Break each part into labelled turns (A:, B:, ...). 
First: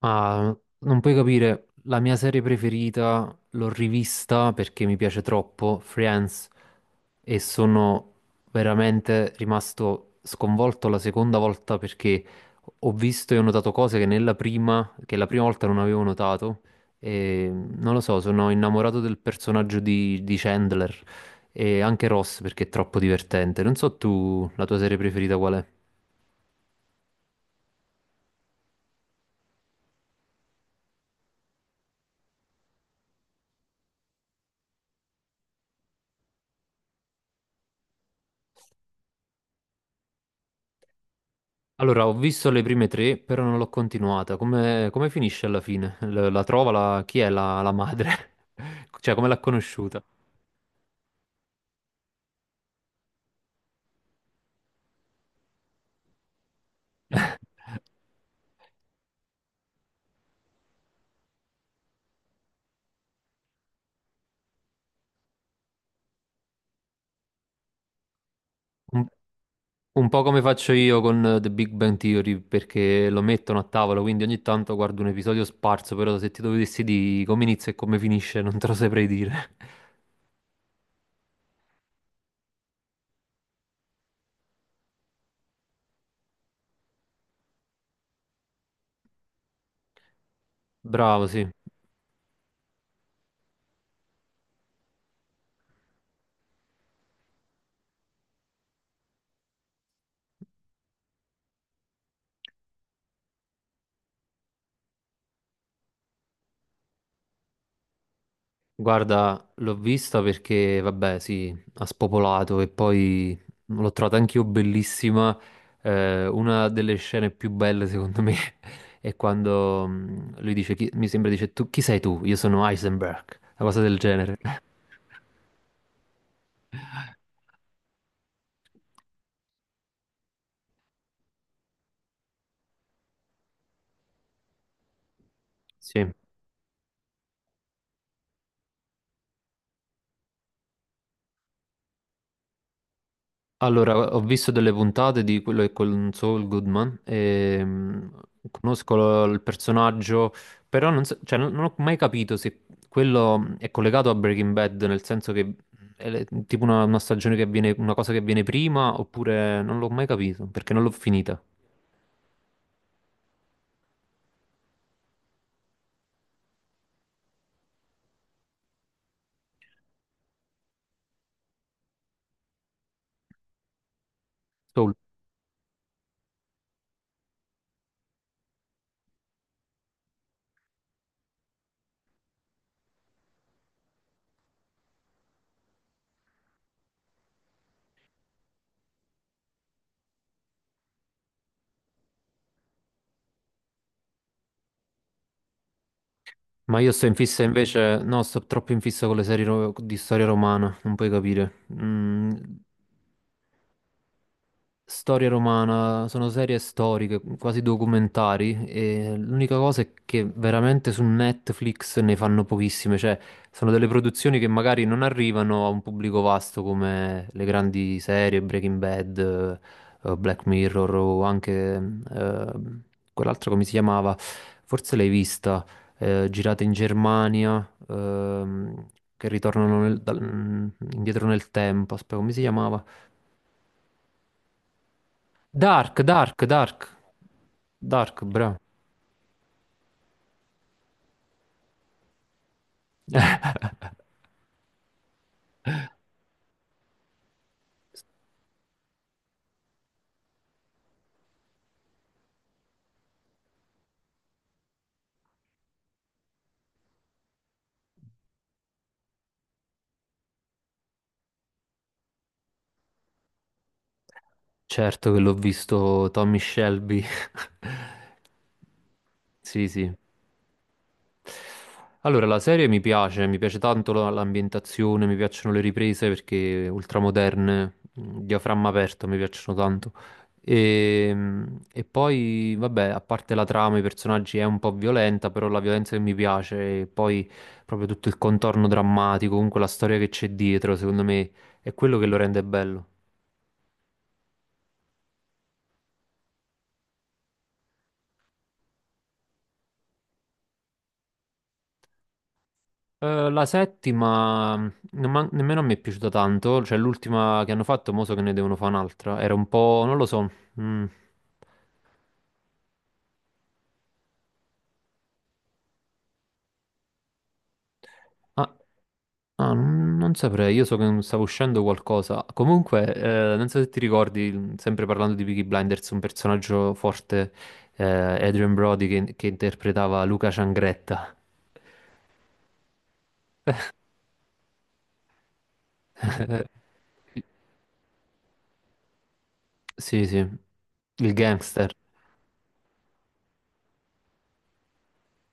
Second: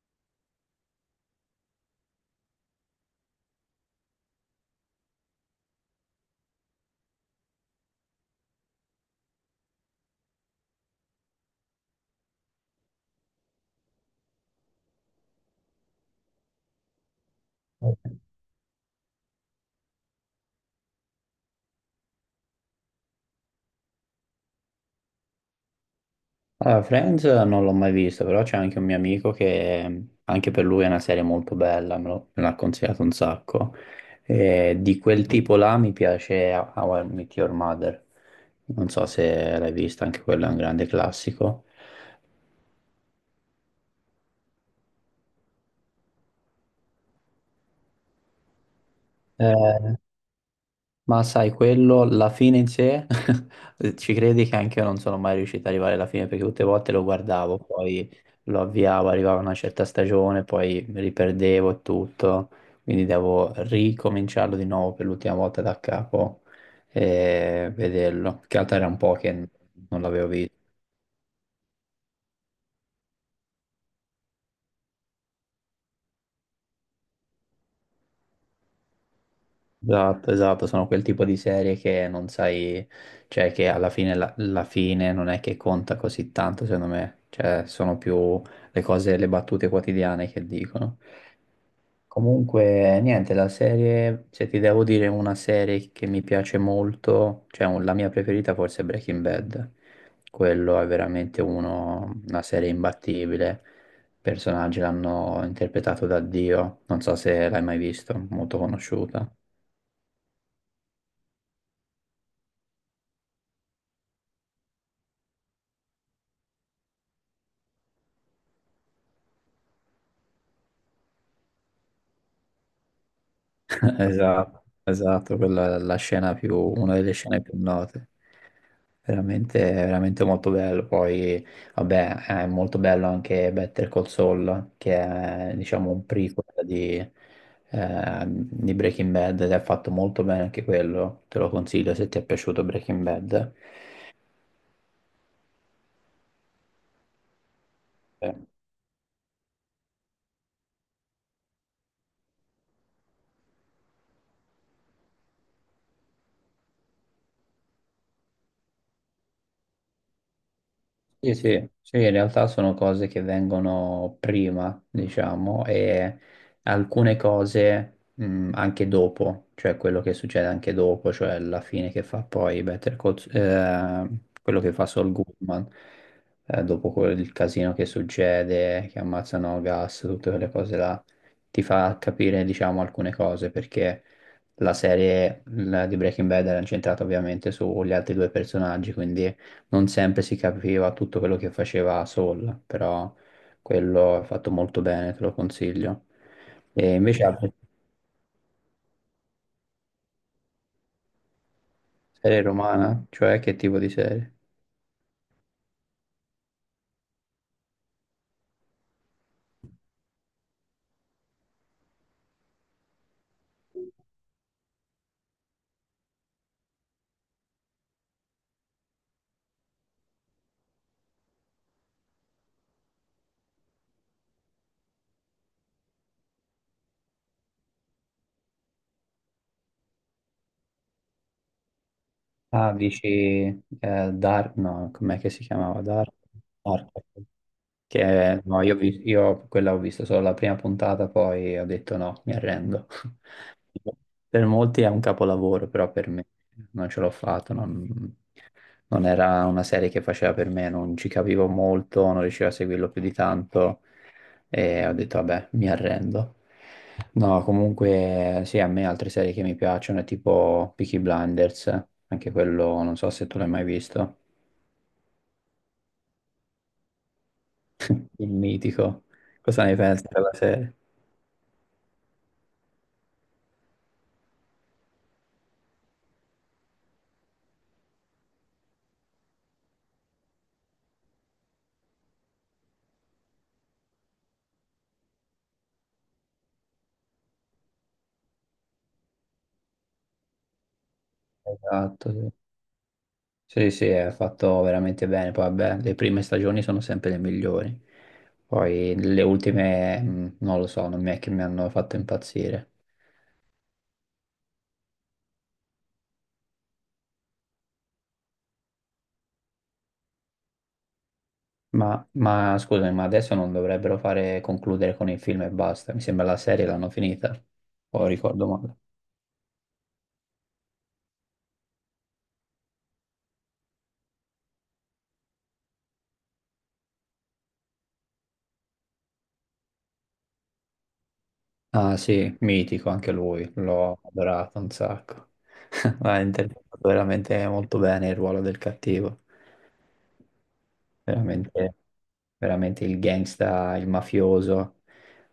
A: Ma non puoi capire, la mia serie preferita l'ho rivista perché mi piace troppo, Friends, e sono veramente rimasto sconvolto la seconda volta perché ho visto e ho notato cose che nella prima, che la prima volta non avevo notato, e non lo so, sono innamorato del personaggio di Chandler e anche Ross perché è troppo divertente. Non so tu, la tua serie preferita qual è?
B: Allora, Friends non l'ho mai visto, però c'è anche un mio amico che anche per lui è una serie molto bella, me l'ha consigliato un sacco. E di quel tipo là mi piace How I Met Your Mother. Non so se l'hai vista, anche quello è un grande classico.
A: Allora, ho visto le prime tre, però non l'ho continuata. Come finisce alla fine? Chi è la madre? Cioè, come l'ha
B: Eh,
A: conosciuta?
B: Ma sai, quello, la fine in sé, ci credi che anche io non sono mai riuscito ad arrivare alla fine perché tutte le volte lo guardavo, poi lo avviavo, arrivava una certa stagione, poi mi riperdevo e tutto, quindi devo ricominciarlo di nuovo per l'ultima volta da capo e vederlo. Che altro era un
A: Un,
B: po' che non
A: un po'
B: l'avevo
A: come
B: visto.
A: faccio io con The Big Bang Theory, perché lo mettono a tavola, quindi ogni tanto guardo un episodio sparso, però se ti dovessi dire come inizia e come finisce non te lo saprei dire.
B: Esatto, esatto, sono quel tipo di serie che non sai, cioè che alla fine, la fine non è che conta così tanto, secondo me, cioè sono più le cose, le battute quotidiane che dicono.
A: Bravo, sì.
B: Comunque, niente, la serie, se ti devo dire una serie che mi piace molto, la mia preferita forse è Breaking Bad, quello è veramente uno, una serie imbattibile, i personaggi l'hanno interpretato da Dio, non so se l'hai mai visto, molto conosciuta.
A: Guarda, l'ho vista perché, vabbè, sì, ha spopolato e poi l'ho trovata anch'io bellissima. Una delle scene più belle, secondo me, è quando lui dice, mi sembra dice, tu, chi sei tu? Io sono Heisenberg, una cosa del genere.
B: Esatto, esatto, quella è la scena più, una delle scene più note. Veramente, veramente molto bello. Poi, vabbè, è molto bello anche Better Call Saul, che è, diciamo, un
A: Sì.
B: prequel di Breaking Bad ed è fatto molto bene anche quello. Te lo consiglio se ti è piaciuto Breaking Bad.
A: Allora, ho visto delle puntate di quello che è con Saul Goodman e
B: Eh.
A: conosco il personaggio, però non, so- cioè, non ho mai capito se quello è collegato a Breaking Bad, nel senso che è tipo una stagione che avviene, una cosa che avviene prima, oppure non l'ho mai capito, perché non l'ho
B: Sì,
A: finita.
B: sì, sì, in realtà sono cose che vengono prima, diciamo, e alcune cose anche dopo, cioè quello che succede anche dopo, cioè la fine che fa poi Better Call, quello che fa
A: Saul.
B: Saul Goodman, dopo quel il casino che succede, che ammazzano Gas, tutte quelle cose là, ti fa capire, diciamo, alcune cose, perché la serie la di Breaking Bad era incentrata ovviamente sugli altri due personaggi, quindi non sempre si capiva tutto quello che faceva Saul, però quello è fatto molto bene, te lo consiglio.
A: Ma io
B: E
A: sto in
B: invece
A: fissa
B: altre
A: invece, no, sto troppo in fissa con le serie di storia romana, non puoi capire.
B: serie romana, cioè che tipo di serie?
A: Storia romana, sono serie storiche, quasi documentari, e l'unica cosa è che veramente su Netflix ne fanno pochissime, cioè sono delle produzioni che magari non arrivano a un pubblico vasto come le grandi serie, Breaking Bad, Black Mirror o anche eh, quell'altra come si chiamava, forse l'hai vista, girata in Germania, che ritornano indietro nel tempo, aspetta, come si
B: Ah,
A: chiamava?
B: dici Dark, no, com'è che si chiamava?
A: Dark,
B: Dark?
A: Dark, Dark,
B: Dark.
A: Dark,
B: Che
A: bravo.
B: no, io quella ho visto solo la prima puntata, poi ho detto no, mi arrendo. Per molti è un capolavoro, però per me non ce l'ho fatto. Non, non era una serie che faceva per me, non ci capivo molto, non riuscivo a seguirlo più di tanto e ho detto vabbè, mi arrendo. No, comunque sì, a me altre serie che mi piacciono è tipo Peaky Blinders, anche quello non so se tu l'hai mai visto,
A: Certo che l'ho visto Tommy Shelby.
B: il mitico. Cosa
A: Sì,
B: ne
A: sì.
B: pensi della serie?
A: Allora, la serie mi piace tanto l'ambientazione, mi piacciono le riprese perché ultramoderne, diaframma aperto, mi piacciono tanto. E poi, vabbè, a parte la trama, i personaggi è un po' violenta, però la violenza che mi piace, e poi proprio tutto il contorno drammatico, comunque la storia che c'è dietro, secondo me è quello che
B: Esatto,
A: lo
B: sì.
A: rende bello.
B: Sì, sì, è fatto veramente bene. Poi, vabbè, le prime stagioni sono sempre le migliori. Poi le ultime, non lo so, non mi è che mi hanno fatto impazzire.
A: La settima nemmeno a me è piaciuta tanto, cioè l'ultima che hanno fatto, mo so che ne devono fare un'altra, era un po', non lo so. Mm.
B: Ma scusami, ma adesso non dovrebbero fare concludere con il film e basta. Mi sembra la serie l'hanno finita, o ricordo
A: Ah,
B: male.
A: ah, non saprei, io so che non stava uscendo qualcosa. Comunque, non so se ti ricordi, sempre parlando di Peaky Blinders, un personaggio forte, eh, Adrian Brody, che interpretava Luca Ciangretta.
B: Ah sì, mitico anche lui, l'ho adorato un sacco. Ha interpretato veramente molto bene il ruolo del cattivo,
A: Sì, sì, il gangster.
B: veramente, veramente il gangsta, il mafioso.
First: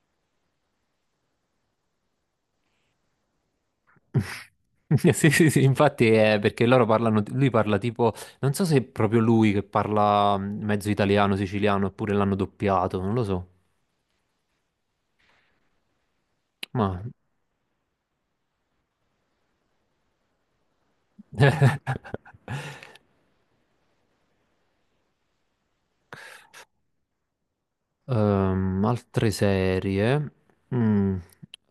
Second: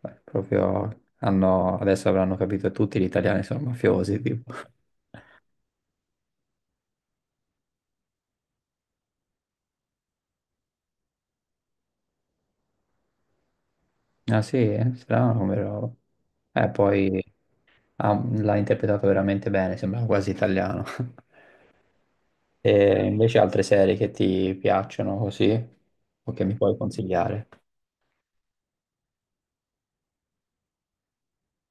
B: Beh, proprio hanno, adesso avranno capito tutti gli italiani sono mafiosi, tipo.
A: Sì, sì, sì, infatti è perché loro parlano, lui parla tipo, non so se è proprio lui che parla mezzo italiano, siciliano, oppure l'hanno doppiato, non lo so.
B: Ah sì, eh? Strano come roba.
A: Ma...
B: Poi l'ha interpretato veramente bene, sembrava quasi italiano. E invece altre serie che ti piacciono così o che mi puoi consigliare?
A: Altre serie. Mm,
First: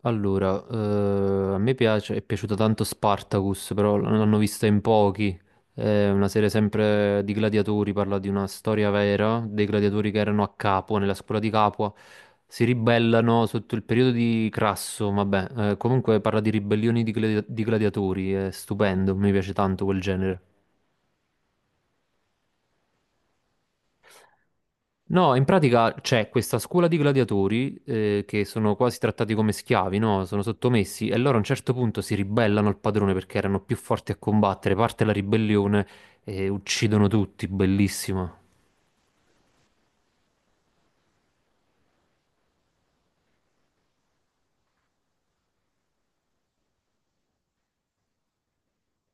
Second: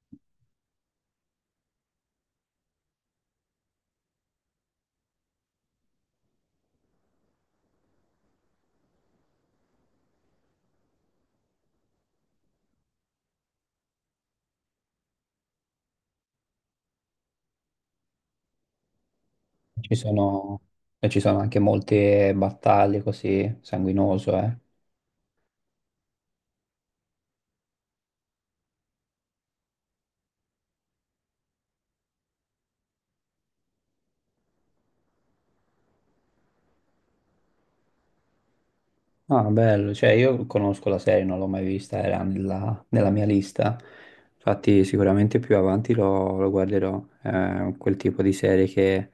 A: Allora, a me piace, è piaciuta tanto Spartacus, però l'hanno vista in pochi. È una serie sempre di gladiatori, parla di una storia vera, dei gladiatori che erano a Capua, nella scuola di Capua, si ribellano sotto il periodo di Crasso, vabbè, comunque parla di ribellioni di gladiatori, è stupendo, mi piace tanto
B: Ci
A: quel genere.
B: sono, e ci sono anche molte battaglie così, sanguinoso, eh.
A: No, in pratica c'è questa scuola di gladiatori che sono quasi trattati come schiavi, no? Sono sottomessi e loro a un certo punto si ribellano al padrone perché erano più forti a combattere, parte la ribellione e uccidono tutti, bellissimo.
B: Ah, bello, cioè io conosco la serie, non l'ho mai vista, era nella mia lista, infatti sicuramente più avanti lo guarderò, quel tipo di serie che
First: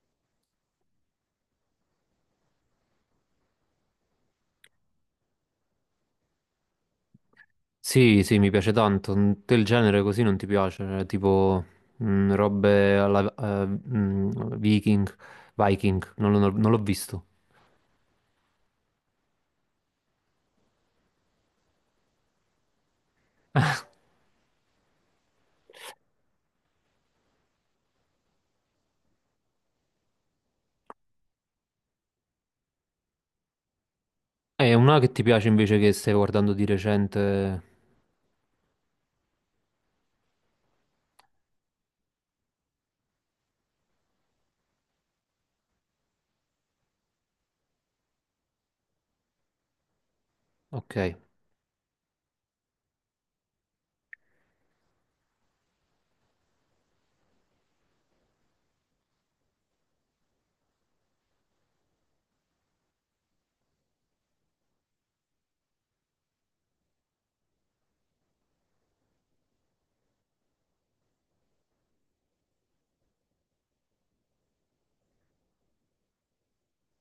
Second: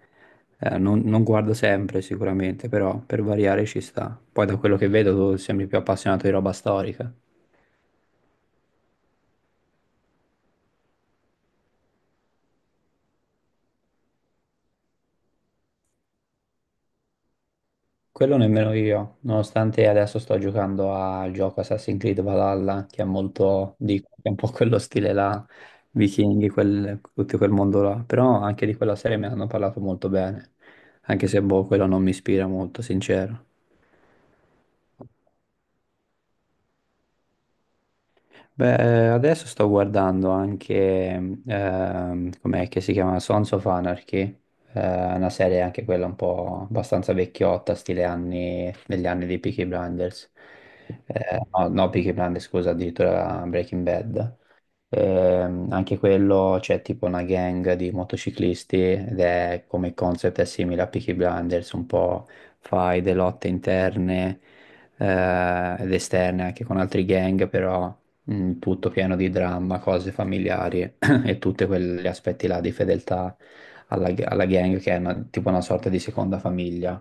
B: non guardo sempre sicuramente, però per variare ci sta. Poi da quello che vedo tu sembri più appassionato di roba storica.
A: Sì, sì, mi piace tanto. Te il genere così non ti piace, tipo robe alla Viking, Viking, non l'ho visto.
B: Quello nemmeno io, nonostante adesso sto giocando al gioco Assassin's Creed Valhalla, che è molto, dico, che è un po' quello stile là, vichinghi, tutto quel mondo là, però anche di quella serie mi hanno parlato molto bene, anche se boh, quello non mi ispira molto, sincero.
A: È una che ti piace invece che stai guardando di recente.
B: Beh, adesso sto guardando anche, com'è che si chiama? Sons of Anarchy, una serie anche quella un po' abbastanza vecchiotta, stile anni, negli anni di Peaky Blinders.
A: Ok.
B: No, no, Peaky Blinders, scusa, addirittura Breaking Bad. Anche quello c'è tipo una gang di motociclisti ed è come concept è simile a Peaky Blinders, un po' fai delle lotte interne ed esterne anche con altri gang, però tutto pieno di dramma, cose familiari e tutti quegli aspetti là di fedeltà alla gang che è tipo una sorta di seconda famiglia.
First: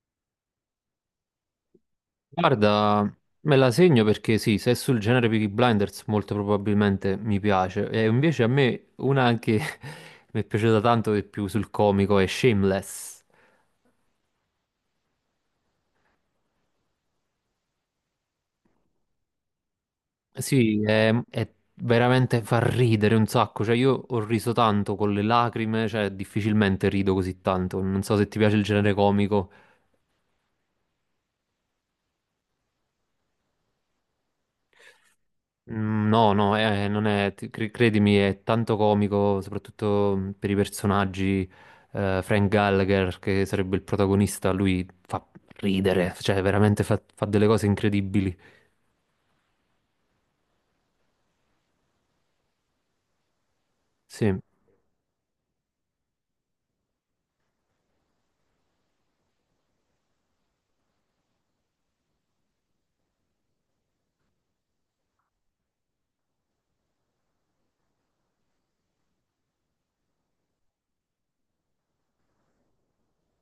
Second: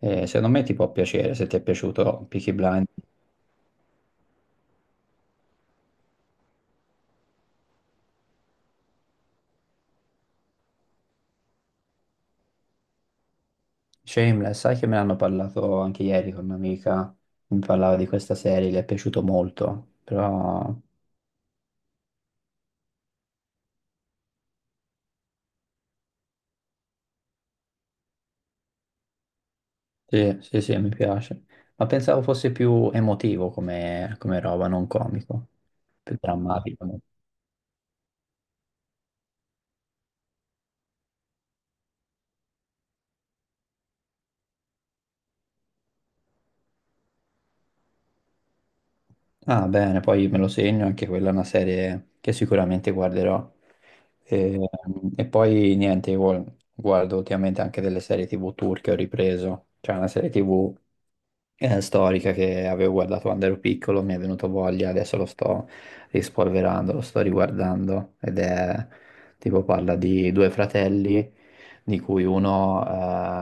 B: Secondo me ti può piacere, se ti è piaciuto Peaky Blinders.
A: Guarda, me la segno perché sì, se è sul genere Peaky Blinders molto probabilmente mi piace. E invece a me una che mi è piaciuta tanto di più sul comico è Shameless.
B: Shameless, sai che me l'hanno parlato anche ieri con un'amica, mi parlava di questa serie, le è piaciuto molto, però
A: Sì, è veramente fa ridere un sacco. Cioè, io ho riso tanto con le lacrime, cioè difficilmente rido così tanto. Non so se ti piace il genere comico.
B: sì, sì, sì, mi piace. Ma pensavo fosse più emotivo come roba, non comico, più
A: No, no,
B: drammatico.
A: non è, credimi, è tanto comico, soprattutto per i personaggi. Eh, Frank Gallagher, che sarebbe il protagonista, lui fa ridere, cioè veramente fa delle cose incredibili.
B: Ah, bene, poi me lo segno, anche quella è una serie che sicuramente guarderò.
A: Sì,
B: E, e poi niente, io guardo ultimamente anche delle serie TV turche, ho ripreso, c'è una serie TV storica che avevo guardato quando ero piccolo, mi è venuto voglia, adesso lo sto rispolverando, lo sto riguardando ed è tipo parla di due fratelli di cui uno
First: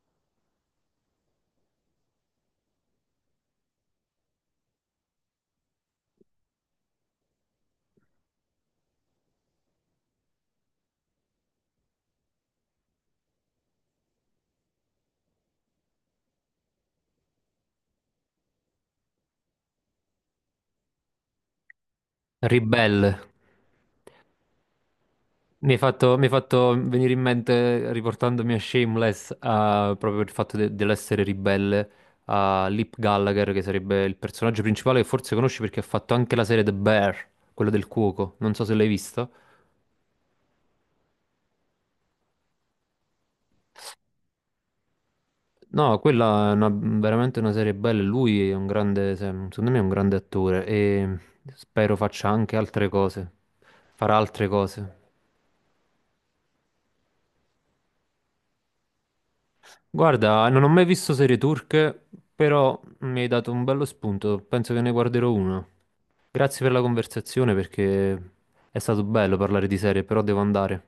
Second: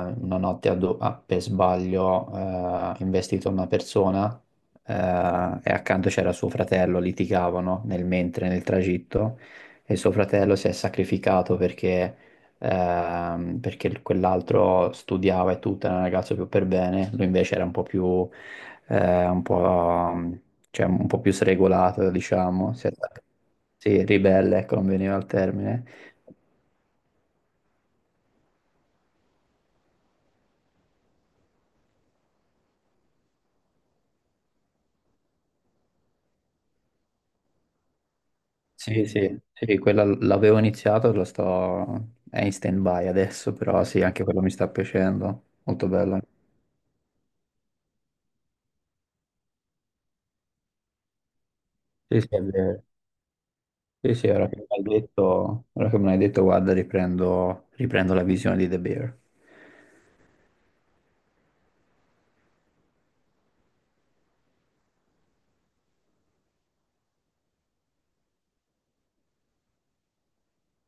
B: una notte ha per sbaglio investito una persona e accanto c'era suo fratello, litigavano nel mentre, nel tragitto e suo fratello si è sacrificato perché perché quell'altro studiava e tutto, era un ragazzo più per bene, lui invece era un po' più, un po', cioè, un po' più sregolato, diciamo,
A: ribelle.
B: sì, ribelle, ecco, non veniva il termine.
A: Mi hai fatto venire in mente, riportandomi a Shameless, proprio il fatto dell'essere ribelle, a Lip Gallagher, che sarebbe il personaggio principale che forse conosci perché ha fatto anche la serie The Bear, quella del cuoco. Non so se l'hai
B: Sì,
A: vista.
B: sì, sì, quella l'avevo iniziato, lo sto, è in stand-by adesso, però sì, anche quello mi sta piacendo, molto
A: No,
B: bello.
A: quella è veramente una serie bella. Lui è un grande, secondo me è un grande attore e spero
B: Sì, sì,
A: faccia
B: è
A: anche
B: vero.
A: altre cose.
B: Sì,
A: Farà
B: sì,
A: altre
B: ora che me l'hai
A: cose.
B: detto, ora che me l'hai detto, guarda, riprendo, riprendo la visione di The Bear.
A: Guarda, non ho mai visto serie turche, però mi hai dato un bello spunto. Penso che ne guarderò una. Grazie per la conversazione perché è stato bello parlare di serie, però devo andare.